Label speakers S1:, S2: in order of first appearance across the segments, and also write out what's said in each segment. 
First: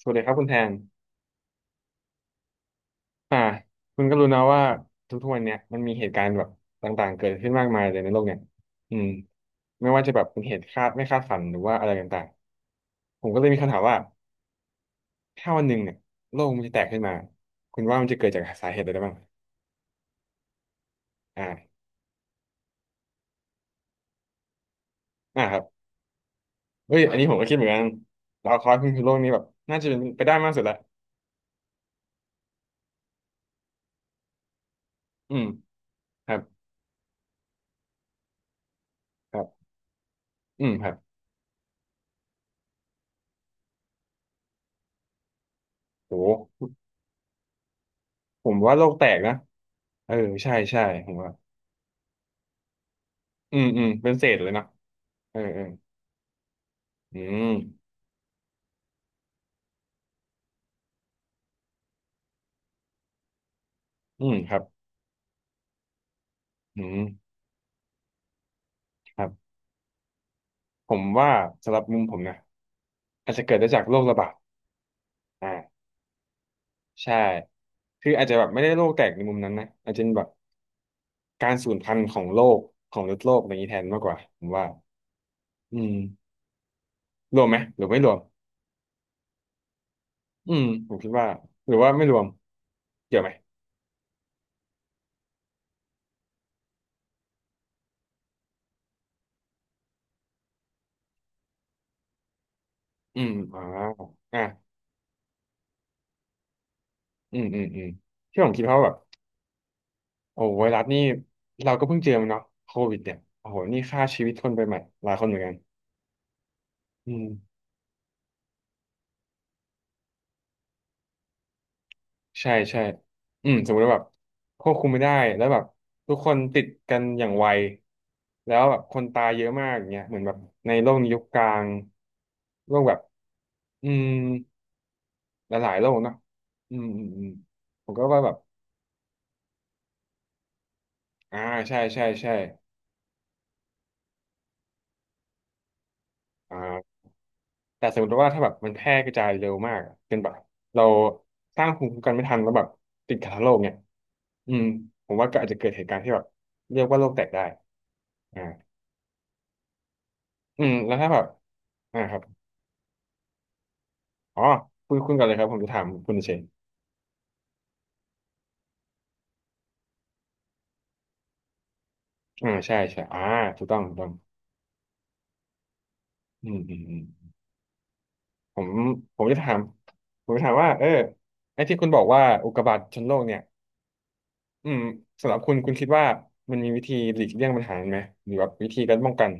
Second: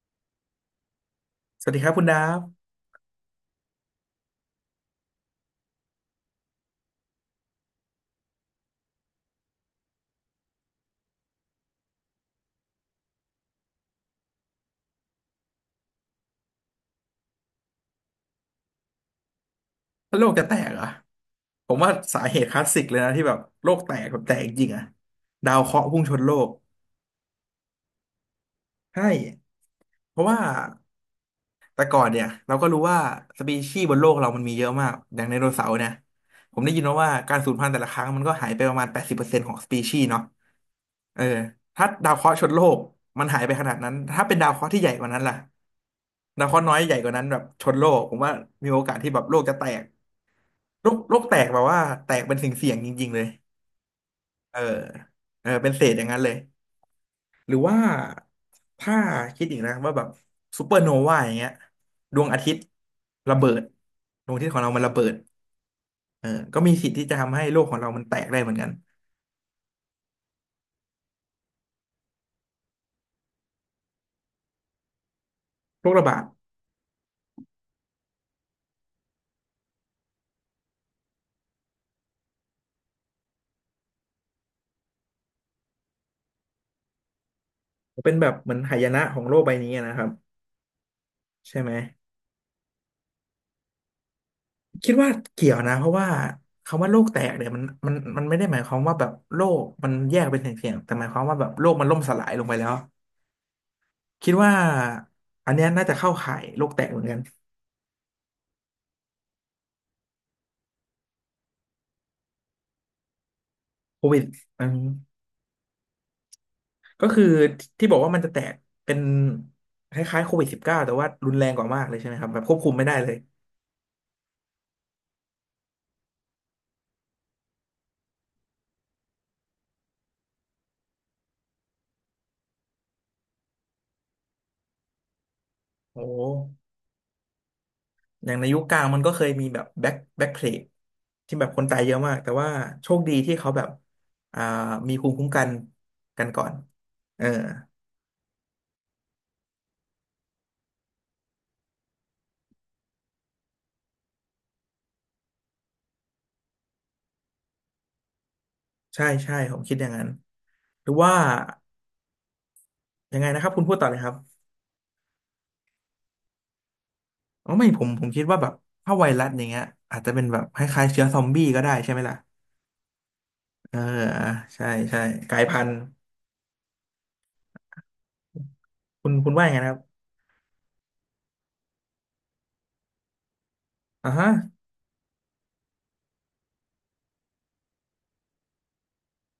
S1: สวัสดีครับคุณแทน
S2: สวัสดีครับคุณดาฟ
S1: อ่าคุณก็รู้นะว่าทุกๆวันเนี่ยมันมีเหตุการณ์แบบต่างๆเกิดขึ้นมากมายเลยในโลกเนี่ยอืมไม่ว่าจะแบบเป็นเหตุคาดไม่คาดฝันหรือว่าอะไรต่างๆผมก็เลยมีคำถามว่าถ้าวันหนึ่งเนี่ยโลกมันจะแตกขึ้นมาคุณว่ามันจะเกิดจากสาเหตุอะไรได้บ้าง
S2: แล้วโลกจะแตกเหรอผม
S1: อ่า
S2: ว่าสาเหตุคลาสสิกเลยนะที่แบบโลกแตกแบบแตกจริงอะ
S1: อ่า
S2: ดา
S1: ค
S2: ว
S1: รับ
S2: เคราะห์พุ่งชนโลก
S1: เฮ้ยอันนี้ผมก็คิดเหมือนกันดาวเคราะห์คือ
S2: ใช่
S1: โลกนี้แบบน่าจะเป็น
S2: เพ
S1: ไป
S2: ราะ
S1: ได้
S2: ว่า
S1: มากสุดละ
S2: แต่ก่อนเนี่ยเราก็รู้ว่าสปีชีส์บนโลกเรามันมีเยอะมากอย่างได
S1: อืม
S2: โนเสาร์เนี่ย
S1: ครับ
S2: ผมได้ยินมาว่าการสูญพันธุ์แต่ละครั้งมันก็หายไปประมาณแปดสิบเปอร์
S1: ค
S2: เซ็น
S1: รั
S2: ต์ของ
S1: บ
S2: สปีชีส์เนาะ
S1: อืมครับ
S2: เออถ้าดาวเคราะห์ชนโลกมันหายไปขนาดนั้นถ้าเป็นดาวเคราะห์ที่ใหญ่กว่านั้นล่ะ
S1: โ
S2: ดาวเคราะห์
S1: ห
S2: น้อยใหญ่กว่านั้นแบบชนโลกผมว่า
S1: ผม
S2: มี
S1: ว่า
S2: โอ
S1: โลก
S2: กาส
S1: แต
S2: ที่
S1: ก
S2: แบบ
S1: นะ
S2: โลกจะแตก
S1: เออใช่ใช่
S2: โลก
S1: ผ
S2: โล
S1: ม
S2: ก
S1: ว่า
S2: แตกแบบว่าแตกเป็นสิ่งเสี่ยงๆจริงๆเลย
S1: อืมอืมเป็นเศษเลย
S2: เออ
S1: เนาะเออ
S2: เออ
S1: เออ
S2: เป็นเศษอย่างนั้นเลย
S1: อืม
S2: หรือว่าถ้าคิดอีกนะว่าแบบซูเปอร์โนวาอย่างเงี้ยดวงอาทิตย์ระเบิด
S1: อื
S2: ดวง
S1: ม
S2: อาทิ
S1: ค
S2: ตย์ข
S1: รั
S2: อ
S1: บ
S2: งเรามันระเบิดเออก็มี
S1: อื
S2: สิท
S1: ม
S2: ธิ์ที่จะทำให้โลกของเรามันแตกได้เหมือนกัน
S1: ครับผมว่าสำหรับมุมผมนะอาจจะเกิดได้จากโรคระบาดอ่า
S2: โรคระบาด
S1: ใช่คืออาจจะแบบไม่ได้โรคแตกในมุมนั้นนะอาจจะเป็นแบบการสูญพันธุ์ของโลกของฤดโลกอะไรอย่างนี้แทนมากกว่าผมว่าอืมรวมไหมหรือไม่ร
S2: เป็
S1: ว
S2: น
S1: ม
S2: แบบเหมือนหายนะของโลกใบนี้นะครับ
S1: อืมผมคิดว่า
S2: ใช่
S1: ห
S2: ไหม
S1: รือว่าไม่รวมเกี่ยวไหม
S2: คิดว่าเกี่ยวนะเพราะว่าคำว่าโลกแตกเนี่ยมันไม่ได้หมายความว่าแบบโลกมันแยกเป็นเสี่ยงๆแต่หมายความว่าแบบโลกมันล่มสลายลงไปแล้ว
S1: อืม
S2: คิด
S1: อ่ะ
S2: ว่าอันเนี้ยน่าจะเข้าข่ายโลกแตกเหมือนกัน
S1: อืมอืมอืมที่ผมคิดเพราะว่าแบบโอ้ไวรัสนี่เราก็เพิ่งเจอมันเนาะโควิดเนี่ยโอ้โหนี่ฆ่า
S2: โควิ
S1: ชี
S2: ด
S1: วิตคนไป
S2: อื
S1: ใหม่
S2: ม
S1: หลายคนเหมือนกัน
S2: ก็
S1: อื
S2: คื
S1: ม
S2: อที่บอกว่ามันจะแตกเป็นคล้ายๆCOVID-19แต่ว่ารุนแรงกว่ามากเลยใช่ไหมครับแบบ
S1: ใช่
S2: ควบคุม
S1: ใช่
S2: ไม่ได้เลย
S1: อืมสมมติว่าแบบควบคุมไม่ได้แล้วแบบทุกคนติดกันอย่างไวแล้วแบบคนตายเยอะมากอย่างเงี้ยเหมือนแบบในโลกยุคกลางโลกแบบอืมหลายๆโลก
S2: โอ้
S1: เนาะอืมอืมอืมผมก็ว่า
S2: อ
S1: แบ
S2: ย่า
S1: บ
S2: งในยุคกลางมันก็เคยมีแบบแบ็คเพลกที่
S1: อ่า
S2: แบบคนตา
S1: ใช่
S2: ยเยอะ
S1: ใช่
S2: มากแต่
S1: ใช่
S2: ว่าโชคดีที่เขาแบบอ่ามีภูมิคุ้มกันกันก่อน
S1: อ่า
S2: เออ
S1: แต่สมมติว่าถ้าแบบมันแพร่กระจายเร็วมากอะเป็นแบบเราสร้างภูมิคุ้มกันไม่ทันแล้วแบบติดกันทั้งโลกเนี่ยอืมผมว่าก็อาจจะเกิดเหตุการณ์ที่แบบเรียกว่าโลกแตกได้อ่า
S2: ใช่ใช่ผมคิดอย่างนั้น
S1: อืม
S2: หรื
S1: แล้
S2: อ
S1: วถ้า
S2: ว่า
S1: แบบอ่าครับ
S2: ยังไงนะครับคุณพูดต่อเลยครั
S1: อ๋
S2: บ
S1: อคุณคุณก่อนเลยครับผมจะถามคุณเฉย
S2: อ๋อไม่ผมคิดว่าแบบถ้าไวรัสอย่างเงี้ยอาจจะเป็นแบบคล้ายๆเชื้อซอมบี้ก็ได้ใช่ไหมล่ะ
S1: อ่าใช่ใช่ถูก
S2: เอ
S1: ต้อ
S2: อ
S1: งถูกต้อง
S2: ใช่ใช่กลายพันธุ์
S1: อืมอืมอืมผม
S2: คุณ
S1: ผม
S2: คุณ
S1: จะ
S2: ว่ายั
S1: ถา
S2: งไง
S1: ม
S2: นะครับ
S1: ผมจะถามว่าเออไอ้ที่คุณบอกว่าอุกกาบาตชนโลกเนี่ย
S2: อ่าฮะ
S1: อืมสำหรับคุณคุณคิดว่ามันมีวิธีหลีกเลี่ยงปัญหาไหมหรือว่าวิธีการป้องกัน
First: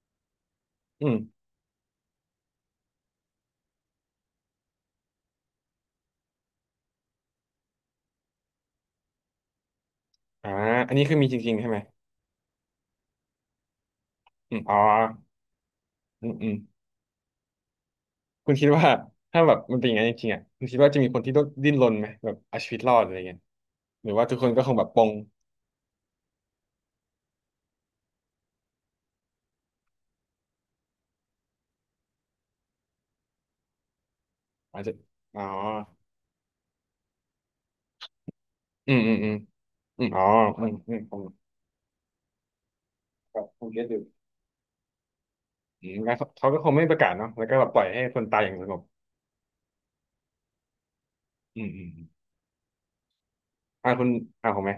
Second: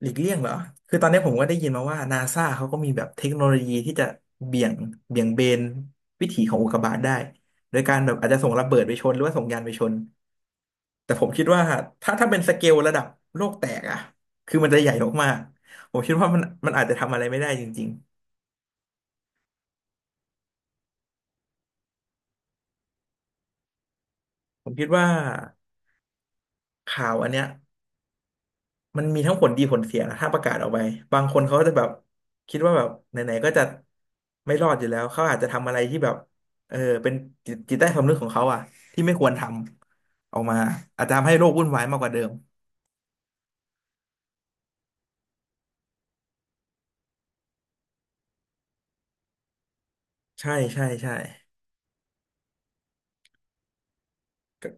S2: หลีกเลี่ยงเหรอ คือ
S1: อื
S2: ตอน
S1: ม
S2: นี้ผมก็ได้ยินมาว่านาซาเขาก็มีแบบเทคโนโลยีที่จะเบี่ยงเบี่ยงเบนวิถีของอุกกาบาตได้โดยการแบบอาจจะส่งระเบิดไปชนหรือว่าส่งยานไปชน
S1: อ่าอันนี้
S2: แต่
S1: คือ
S2: ผ
S1: มี
S2: ม
S1: จ
S2: คิด
S1: ริงๆ
S2: ว่า
S1: ใช่ไหม
S2: ถ้าเป็นสเกลระดับโลกแตกอะ
S1: อื
S2: คือ
S1: ม
S2: มัน
S1: อ๋อ
S2: จะใหญ่มากๆผมคิด
S1: อื
S2: ว่า
S1: ม
S2: มัน
S1: อืม
S2: มันอาจจะทำอะไรไม่ได้จริง
S1: คุณคิดว่าถ้าแบบมันเป็นอย่างนั้นจริงๆอ่ะคุณคิดว่าจะมีคนที่ต้องดิ้นรนไหมแบบเอาชีวิตรอดอะไรเงี้ยหรือว่าทุกคนก็
S2: ๆ ผ
S1: ค
S2: ม
S1: งแบ
S2: คิ
S1: บ
S2: ด
S1: ปล
S2: ว่า
S1: ง
S2: ข่าวอันเนี้ย มันมีทั้งผลดีผลเสียนะถ้าประกาศออกไปบางคนเขาก็จะแบบคิดว่าแบบไหนๆก็จะไม่รอด
S1: อาจ
S2: อยู่
S1: จะ
S2: แล้วเขาอาจ
S1: อ๋อ
S2: จะทำอะไรที่แบบเออเป็นจิตจิตใต้สำนึกของเขาอะ
S1: อืม
S2: ที่
S1: อื
S2: ไม่
S1: ม
S2: ค
S1: อื
S2: วร
S1: ม
S2: ท
S1: อืมอ๋อ
S2: ำออกมา
S1: อืมอืม
S2: อาจจะ
S1: ผม
S2: ทำให้โลกวุ่นวายมากกว่าเดิม
S1: ผมผมเก็ตอยู่อืมงั้นเขาเขาก็คงไม่ประกาศเนาะแล้วก็แบบปล่อยให้คนตายอย่างสงบ
S2: ใช่ใช่ใช่
S1: อืมอืมอมอ่าคุณอ่าผม
S2: กั
S1: ไหม
S2: บ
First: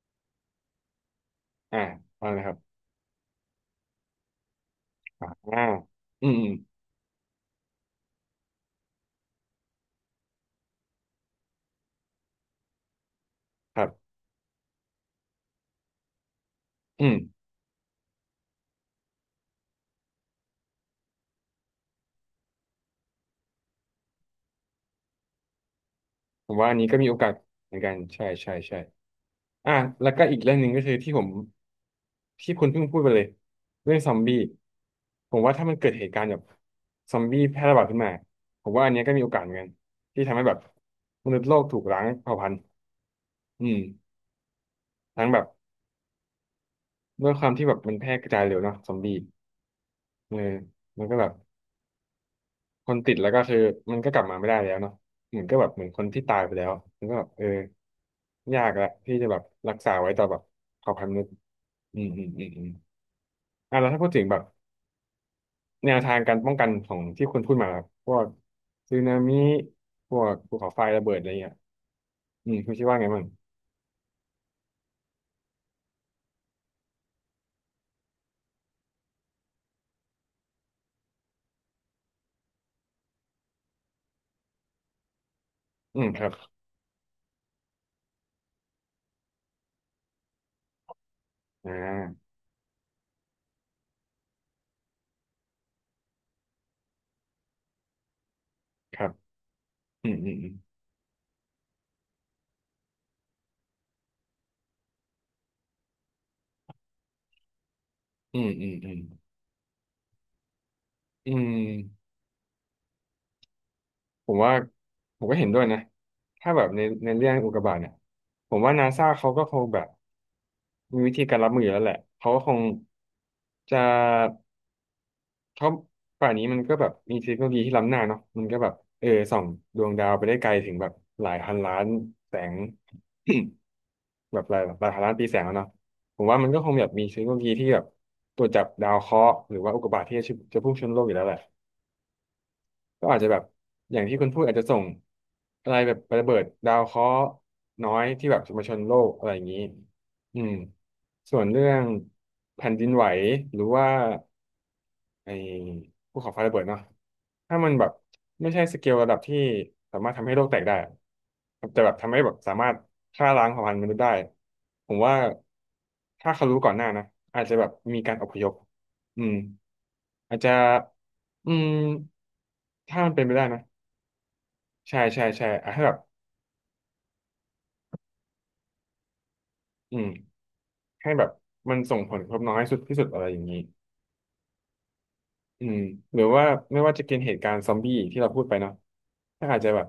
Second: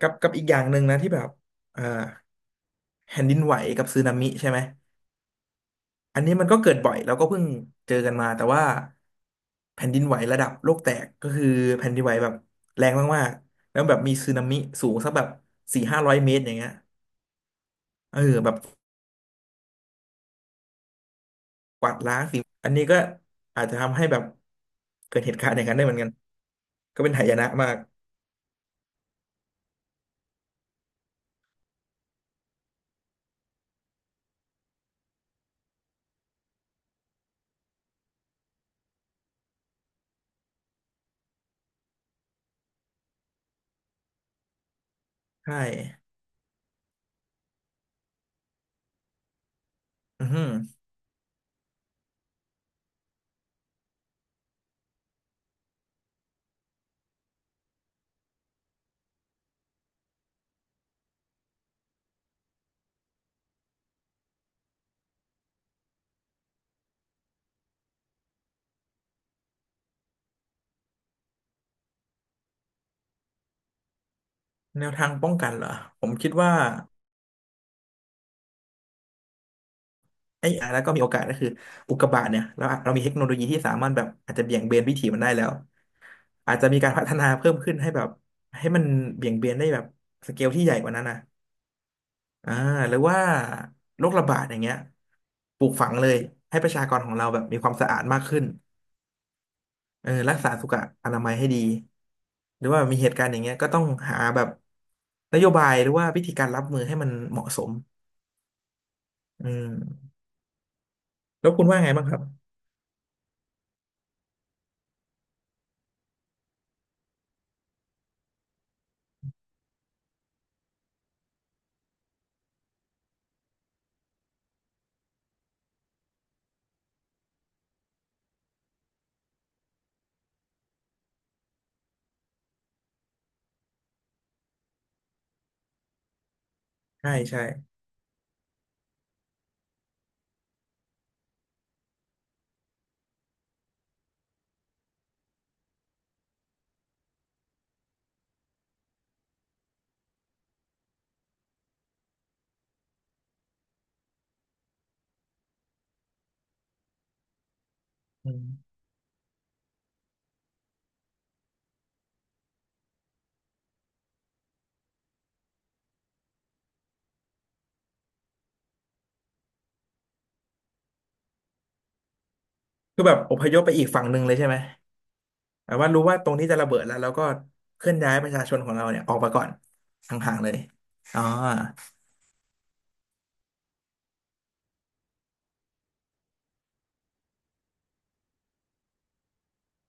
S2: อีกอย่างหนึ่งนะที่แบบ
S1: อ่า
S2: อ่า
S1: ว่าเลยครับ
S2: แผ่นดินไหวกับสึนามิใช่ไหม
S1: อ่าอ่า
S2: อัน
S1: อืม
S2: นี้
S1: อื
S2: มัน
S1: ม
S2: ก็เกิดบ่อยแล้วก็เพิ่งเจอกันมาแต่ว่าแผ่นดินไหวระดับโลกแตกก็คือแผ่นดินไหวแบบแรงมากๆแล้
S1: ค
S2: ว
S1: รั
S2: แบบ
S1: บ
S2: มีสึนามิสูงสักแบบสี่ห้าร้อยเมตรอย่างเงี้ย
S1: อืม
S2: เออแบบกวาดล้างสิงอันนี้ก็อาจจะทำให้แบบเกิดเหตุการณ์อย่างนั้นได้เหมือนกัน
S1: ผมว่าอันนี้ก็
S2: ก็
S1: มี
S2: เป็น
S1: โอ
S2: หา
S1: กา
S2: ย
S1: ส
S2: นะมา
S1: เหมื
S2: ก
S1: อนกันใช่ใช่ใช่อ่าแล้วก็อีกเรื่องหนึ่งก็คือที่ผมที่คุณเพิ่งพูดไปเลยเรื่องซอมบี้ผมว่าถ้ามันเกิดเหตุการณ์แบบซอมบี้แพร่ระบาดขึ้นมาผมว่าอันเนี้ยก็มีโอกาสเหมือนกันที่ทำให้แบบมนุษย์โลกถูกล้างเผ่าพันธุ์อืมทั้งแบบ
S2: ใช่
S1: ด้วยความที่แบบมันแพร่กระจายเร็วเนาะซอมบี้
S2: อือ
S1: เออ
S2: หือ
S1: มันก็แบบคนติดแล้วก็คือมันก็กลับมาไม่ได้แล้วเนาะเหมือนก็แบบเหมือนคนที่ตายไปแล้วมันก็แบบเออยากละที่จะแบบรักษาไว้ต่อแบบเผ่าพันธุ์มนุษย์อืมอืมอืมอืมอ่ะแล้วถ้าพูดถึงแบบแนวทางการป้องกันของที่คุณพูดมาครับพวกสึนามิพวกภูเขาไฟระเบิดอะไรเงี้ยอืมคุณคิดว่าไงบ้าง
S2: แนวทางป้องกันเหรอผมคิดว่า ไอ้อ่ะแล้วก็มีโอกาสก็คืออุกกาบาตเนี่ยเรามีเทคโนโลยีที่สามารถแบบอาจจะเบี่ยงเบนวิถีมันได้แล้ว
S1: อืมครับ
S2: อาจจะมีการพัฒนาเพิ่มขึ้นให้แบบให้มันเบี่ยงเบนได้แบบสเกลที่ใหญ่กว่านั้นนะ
S1: อ่า
S2: อ่าหรือว่าโรคระบาดอย่างเงี้ยปลูกฝังเลยให้ประชากรของเราแบบมีความสะอาดมากขึ้น
S1: ครับ
S2: เอ
S1: อื
S2: อ
S1: มอื
S2: รัก
S1: ม
S2: ษาสุขอนามัยให้ดีหรือว่ามีเหตุการณ์อย่างเงี้ยก็ต้องหาแบบนโยบายหรือว่าวิธีการรับมือให้มันเหมาะสม
S1: อืมอืมอืม
S2: อืม
S1: อืม
S2: แล้ว
S1: อืม
S2: คุณว่าไงบ้างครับ
S1: ผมว่าผมก็เห็นด้วยนะถ้าแบบในในเรื่องอุกกาบาตเนี่ยผมว่านาซาเขาก็คงแบบมีวิธีการรับมืออยู่แล้วแหละเขาก็คงจะเขาป่านนี้มันก็แบบมีเทคโนโลยีที่ล้ำหน้าเนาะมันก็แบบเออส่องดวงดาวไปได้ไกลถึงแบบหลายพันล้านแสง แบบหลายพันล้านปีแสงแล้วเนาะผมว่ามันก็คงแบบมี
S2: ใช่
S1: เทคโนโล
S2: ใช่
S1: ยีที่แบบตรวจจับดาวเคราะห์หรือว่าอุกกาบาตที่จะจะพุ่งชนโลกอยู่แล้วแหละ ก็อาจจะแบบอย่างที่คุณพูดอาจจะส่งอะไรแบบระเบิดดาวเคราะห์น้อยที่แบบจะมาชนโลกอะไรอย่างนี้อืมส่วนเรื่องแผ่นดินไหวหรือว่าไอ้ภูเขาไฟระเบิดเนาะถ้ามันแบบ
S2: อื
S1: ไม่ใช่ส
S2: ม
S1: เกลระดับที่สามารถทำให้โลกแตกได้อะแต่แบบทำให้แบบสามารถฆ่าล้างเผ่าพันธุ์มนุษย์ได้ผมว่าถ้าเขารู้ก่อนหน้านะอาจจะแบบมีการอพยพอืมอาจจะอืมถ้า
S2: คือ
S1: มั
S2: แบ
S1: น
S2: บ
S1: เป็นไป
S2: อพ
S1: ได้
S2: ย
S1: นะ
S2: พไปอีกฝั่งหนึ่งเลยใช่ไหม
S1: ใช่ใช่ใช่อ่ะ
S2: แบบ
S1: ให้
S2: ว่า
S1: แบบ
S2: รู้ว่าตรงนี้จะระเบิดแล้วเราก็เคลื่อนย้ายประชาชนของเราเนี่ยออกมาก่อน
S1: อืม
S2: ห่างๆเลย
S1: ให้
S2: อ๋อ
S1: แบบมันส่งผลกระทบน้อยสุดที่สุดอะไรอย่างนี้อืมหรือว่าไม่ว่าจะเกิดเหตุการณ์ซอมบี้ที่เราพูดไปเนาะถ้าอาจจะแบบ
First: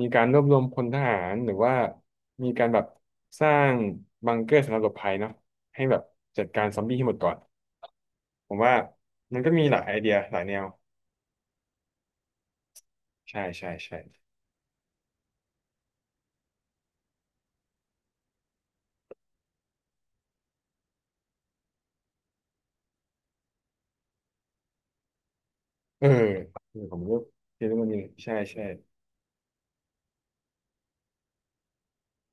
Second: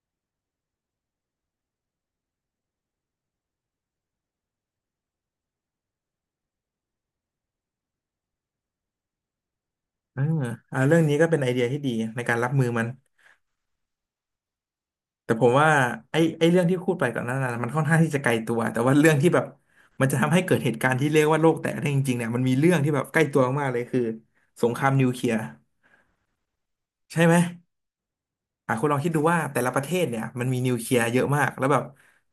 S1: มีการรวบรวมพลทหารหรือว่ามีการแบบสร้างบังเกอร์สำหรับหลบภัยเนาะให้แบบจัดการซอมบี้ให้หมดก่อนผมว่ามันก็มีหลายไอเดีย
S2: เออ
S1: หลายแนว
S2: อ่าเรื่องนี้ก็เป็นไอเดียที่ดีในการรับมือมัน
S1: ใช่ใช่ใช่
S2: แต่ผมว่าไอ้เรื่องที่พูดไปก่อนหนั้นน่ะมันค่อนข้างที่จะไกลตัวแต่ว่าเรื่องที่แบบมันจะทำให้เกิดเหตุการณ์ที่เรียกว่าโลกแตกได้จริงๆเนี่ยมันมีเรื่องที่แบบใกล้ตัวมากๆเลยคือสงครามนิวเคลียร์
S1: เออเออผมก็
S2: ใช่ไหม
S1: คิดว่ามันมีใช่ใช่
S2: อ่ะคุณลองคิดดูว่าแต่ละประเทศเนี่ยมันมีนิวเคลียร์เยอะมากแล้วแบบ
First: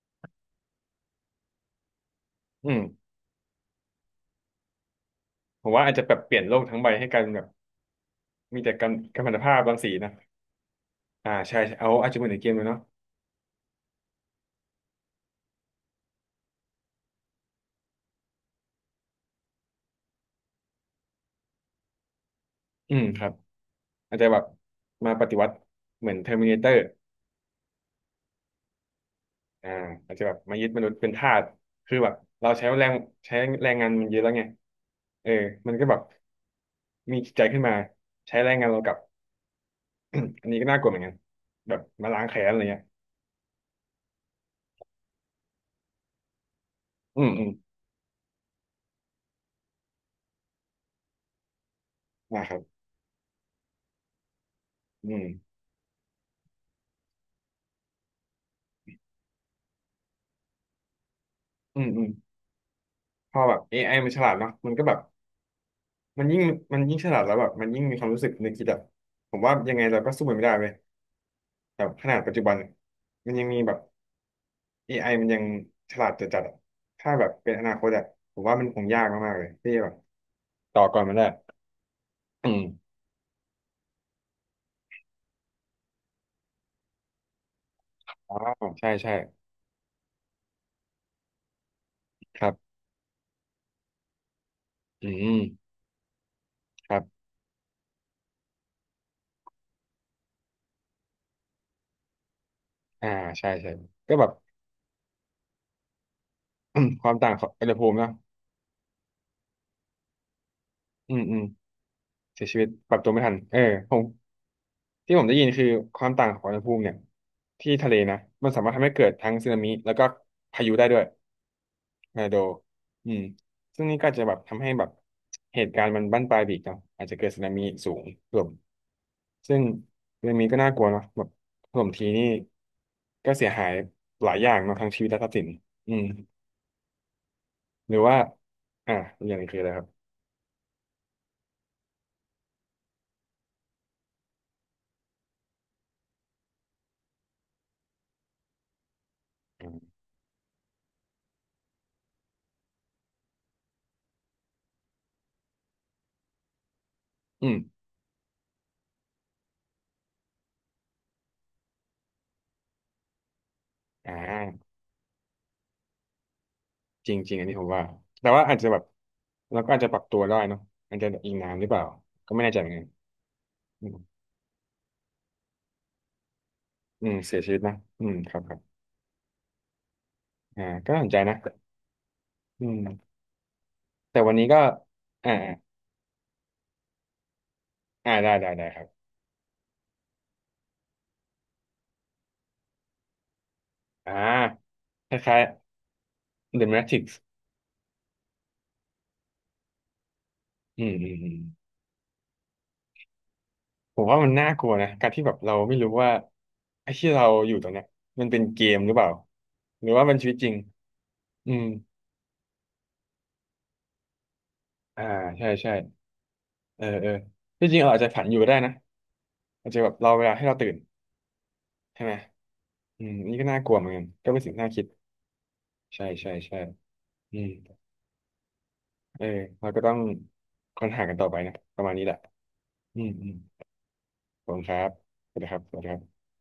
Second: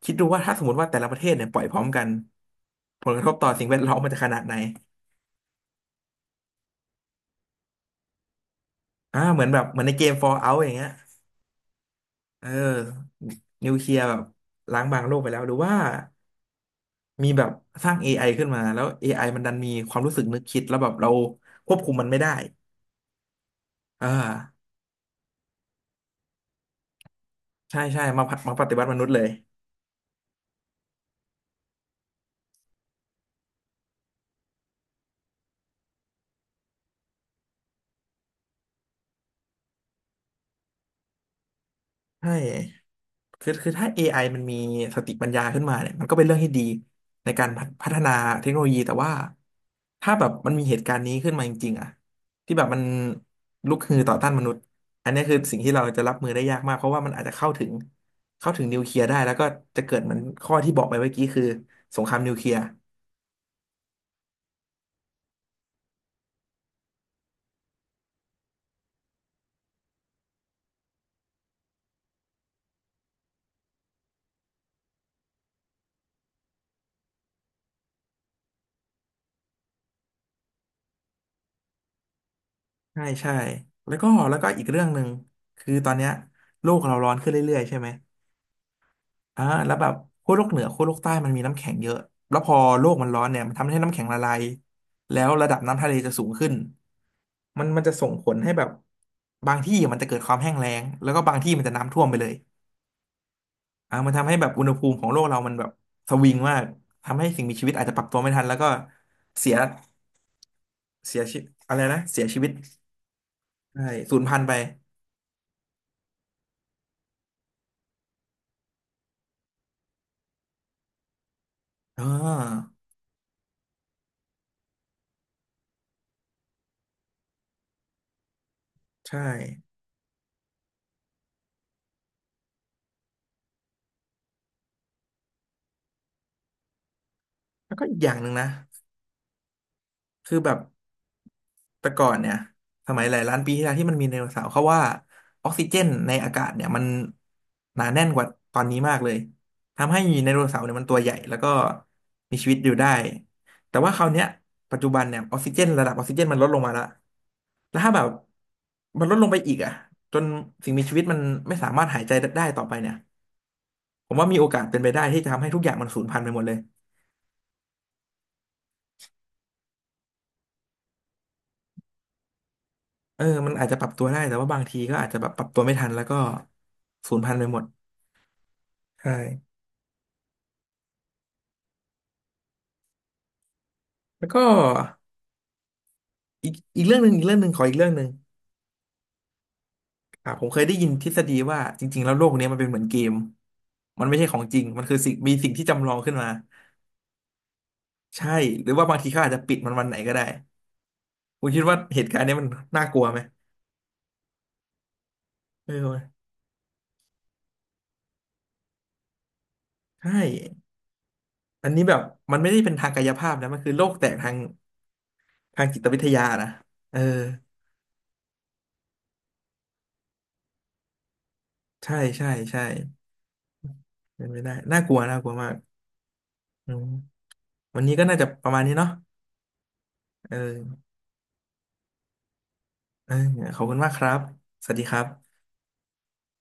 S2: คิดดูว่าถ้าสมมติว่าแต่ละประเทศเนี่ยปล่อยพร้อมกัน
S1: อืม
S2: ผลกระทบต่อสิ่งแวดล้อมมันจะขนาดไหน
S1: ผมว่าอาจจะแบบเปลี่ยนโลกทั้งใบให้กลายเป็นแบบมีแต่กัมกัมมันต
S2: เหมือน
S1: ภา
S2: แบ
S1: พ
S2: บ
S1: รั
S2: เห
S1: ง
S2: มือน
S1: สี
S2: ในเก
S1: นะ
S2: ม Fallout อย่างเงี้ย
S1: อ่าใช่ใช่เอาอาจจะเหมือนในเก
S2: เออ
S1: มเลยเนาะ
S2: นิวเคลียร์แบบล้างบางโลกไปแล้วหรือว่ามีแบบสร้าง AI ขึ้นมาแล้ว AI มันดันมีความรู้สึกนึกคิดแล้วแบบเราควบคุมมันไม่ได้
S1: อืมครับ
S2: อ่า
S1: อาจจะแบบมาปฏิวัติเหมือนเทอร์มินาเตอร์
S2: ใช่ใช่มาปฏิวัติมนุษย์เลย
S1: อ่าอาจจะแบบมายึดมนุษย์เป็นทาสคือแบบเราใช้แรงใช้แรงงานมันเยอะแล้วไงเออมันก็แบบมีจิตใจขึ้นมาใช้แรงงานเรากลับ อันนี้ก็น่ากลัวเหมือนกันแบบมาล้า
S2: ใช
S1: งแค้นอะไรเงี้ย
S2: ่คือคือถ้า AI มันมีสติปัญญาขึ้นมาเนี่ยมันก็เป็นเรื่องที่ดี
S1: อืม
S2: ใน
S1: อื
S2: กา
S1: ม
S2: รพัฒนาเทคโนโลยี แต่ว่าถ้าแบบมันมีเหตุการณ์นี้ขึ้นมาจริงๆอะ
S1: นะค
S2: ที่
S1: รั
S2: แบบ
S1: บ
S2: มันลุกฮือต่อต้านมนุษย์
S1: อื
S2: อันนี้คือ
S1: ม
S2: สิ่งที่เราจะรับมือได้ยากมาก เพราะว่ามันอาจจะเข้าถึงนิวเคลียร์ได้ แล้วก็จะเกิดเหมือนข้อที่บอกไปเมื่อกี้คือ
S1: อืม
S2: ส
S1: อื
S2: ง
S1: ม
S2: ครามนิวเคลียร์
S1: พอแบบ AI มันฉลาดเนาะมันก็แบบมันยิ่งมันยิ่งฉลาดแล้วแบบมันยิ่งมีความรู้สึกนึกคิดแบบผมว่ายังไงเราก็สู้มันไม่ได้เลยแบบขนาดปัจจุบันมันยังมีแบบ AI มันยังฉลาดจัดอะถ้าแบบเป็นอนาคตอะผมว่ามันคงยากมากๆเลยที่แบบต่อก่อนมันได้อืม
S2: ใช่ ใช่แล้วก็อีกเรื่องหนึ่งคือตอนเนี้ยโลกเราร้อนขึ้นเรื่อยๆใช่ไหม
S1: อ๋อใช่ใช่
S2: แล้วแบบขั้วโลกเหนือขั้วโลกใต้มันมีน้ำแข็งเยอะแล้
S1: ค
S2: วพ
S1: รั
S2: อ
S1: บ
S2: โลกมันร้อนเนี่ยมันทำให้น้ำแข็งละลาย
S1: อื
S2: แล้ว
S1: ม
S2: ระดับน้ำทะเลจะสูงขึ้น
S1: ครับ
S2: มันจะส่งผลให้แบบบางที่มันจะเกิดความแห้งแล้งแล้วก็บางที่มันจะน้ำท่วมไปเลย
S1: อ่า ใช่ใช่
S2: มั
S1: ก็
S2: น
S1: แบ
S2: ทำ
S1: บ
S2: ให้แบบอุณหภูมิของโลกเรามันแบบสวิงมาก
S1: ความ
S2: ทำให้
S1: ต่างข
S2: สิ่ง
S1: อง
S2: มี
S1: อุ
S2: ชี
S1: ณ
S2: วิ
S1: ห
S2: ตอา
S1: ภู
S2: จ
S1: มิ
S2: จะป
S1: เน
S2: รับ
S1: อะ
S2: ตัวไม่ทันแล้วก็เสีย
S1: อื
S2: เสี
S1: ม
S2: ย
S1: อื
S2: ชี
S1: ม
S2: อะไรนะเสียชี
S1: เสีย
S2: วิต
S1: ชีวิตปรับตัวไม่ทันเออ
S2: ใช่
S1: ผม
S2: สูญพันธุ์ไป
S1: ที่ผมได้ยินคือความต่างของอุณหภูมิเนี่ยที่ทะเลนะมันสามารถทำให้เกิดทั้งสึนามิแล้วก็พายุได้ด้วย
S2: อ่
S1: ทอร์นาโด
S2: า
S1: อืมซึ่งนี่ก็จะแบบทำให้แบบเหตุการณ์มันบั้นปลายไปอีกเนาะอาจจะเกิดสึนามิสูงถล่ม
S2: ใช่
S1: ซึ่งสึนามิก็น่ากลัวเนาะแบบถล่มทีนี่ก็เสียหายหลายอย่างเนาะทั้งชีวิตและทรัพย์สินอืม
S2: แล้วก็
S1: หรื
S2: อี
S1: อ
S2: กอย่า
S1: ว่า
S2: งหนึ่งนะ
S1: อ่าอกอย่างหนึงคืออะไรครับ
S2: คือแบบ แต่ก่อนเนี่ยสมัยหลายล้านปีที่แล้วที่มันมีไดโนเสาร์เขาว่าออกซิเจนในอากาศเนี่ยมันหนาแน่นกว่าตอนนี้มากเลยทำให้ไดโนเสาร์เนี่ยมันตัวใหญ่แล้วก็มีชีวิตอยู่ได้แต่ว่าคราวเนี้ยปัจจุบันเนี่ยออกซิเจนระดับออกซิเจนมันลดลงมาแล้ว
S1: อืม
S2: แล้วถ้าแบบมันลดลงไปอีกอะจนสิ่งมีชีวิตมันไม่สามารถหายใจได้ต่อไปเนี่ยผ
S1: อ่
S2: มว่ามีโอกาส
S1: า
S2: เป็นไปได้ที่จะทำให้ทุกอย่างมันสูญพันธุ์ไปหมดเลย
S1: จริงจริงอันนี้ผมว่า แต่ว่าอาจจะแบบเราก็อาจจะปรับตัวได้เนอะอาจจะอิงน้ำหรือเปล่าก็ไม่แน่ใจเหมือนกัน
S2: เออมันอาจจะป
S1: อื
S2: รับ
S1: ม
S2: ตัวได้แต่ว่าบางทีก็อาจจะแบบปรับตัวไม่ทันแล้วก็
S1: อื
S2: สู
S1: ม
S2: ญพัน
S1: เสีย
S2: ธุ์ไป
S1: ชี
S2: ห
S1: วิ
S2: ม
S1: ต
S2: ด
S1: นะอืมครับครับ
S2: ใช่
S1: อ่าก็น่าสนใจนะอืมแต่
S2: แล้ว
S1: วัน
S2: ก็
S1: นี้ก็อ่า
S2: อีกเรื่องหนึ่งอีกเรื่องหนึ่งขออีกเรื่องหนึ่ง
S1: อ่าได้ได้ได้ครับ
S2: ผมเคยได้ยินทฤษฎีว่าจริงๆแล้วโลกเนี้ยมันเป็นเหมือนเกมมัน
S1: อ่า
S2: ไม่ใช่ของจริงมันคือ
S1: คล้าย
S2: สิ่งที่จำลองขึ้นมา
S1: ๆ The Matrix
S2: ใช่หรือว่าบางทีเขาอาจจะปิดมันวันไหนก็ได้
S1: อืมอืมอืม
S2: คุณคิดว่าเหตุการณ์เนี้ยมันน่ากลัวไหม
S1: ผมว่ามันน่ากลัวนะการที่แบบเรา
S2: เอ
S1: ไม่รู้ว่า
S2: อ
S1: ไอ้ที่เราอยู่ตรงเนี้ยมันเป็นเกมหรือเปล่าหรือว่า
S2: ใช่
S1: มันชีวิตจริงอืม
S2: อันนี้แบบมันไม่ได้เป็นทางกายภาพนะมันคือโลกแตกทาง
S1: อ่าใช่
S2: ทาง
S1: ใช่
S2: จิตวิทยานะ
S1: เออ
S2: เออ
S1: เออที่จริงเราอาจจะฝันอยู่ก็ได้นะอาจจะแบบเราเวลาให้เราตื่น
S2: ใช่
S1: ใช่ไหม
S2: ใช่ใช่
S1: อืมอันนี่ก็น่ากลัวเหมือนกัน
S2: เป็
S1: ก็
S2: น
S1: เป็
S2: ไม่
S1: นสิ่
S2: ได้
S1: งที่น่า
S2: น่า
S1: คิด
S2: กลัวน่ากลัวมาก
S1: ใช่ใช่ใช่
S2: อืม
S1: อื
S2: วั
S1: ม
S2: นนี้ก็น่าจะประมาณนี้เนาะ
S1: เออเราก็ต้อง
S2: เอ
S1: ค้
S2: อ
S1: นหากันต่อไปนะประมาณนี้แหละอืม
S2: เออ
S1: อืม
S2: ขอบคุณมากครับ
S1: ขอบคุณ
S2: ส
S1: ค
S2: วัส
S1: รั
S2: ดี
S1: บ
S2: ครั
S1: ส
S2: บ
S1: วัสดีครับสวัสดีครับ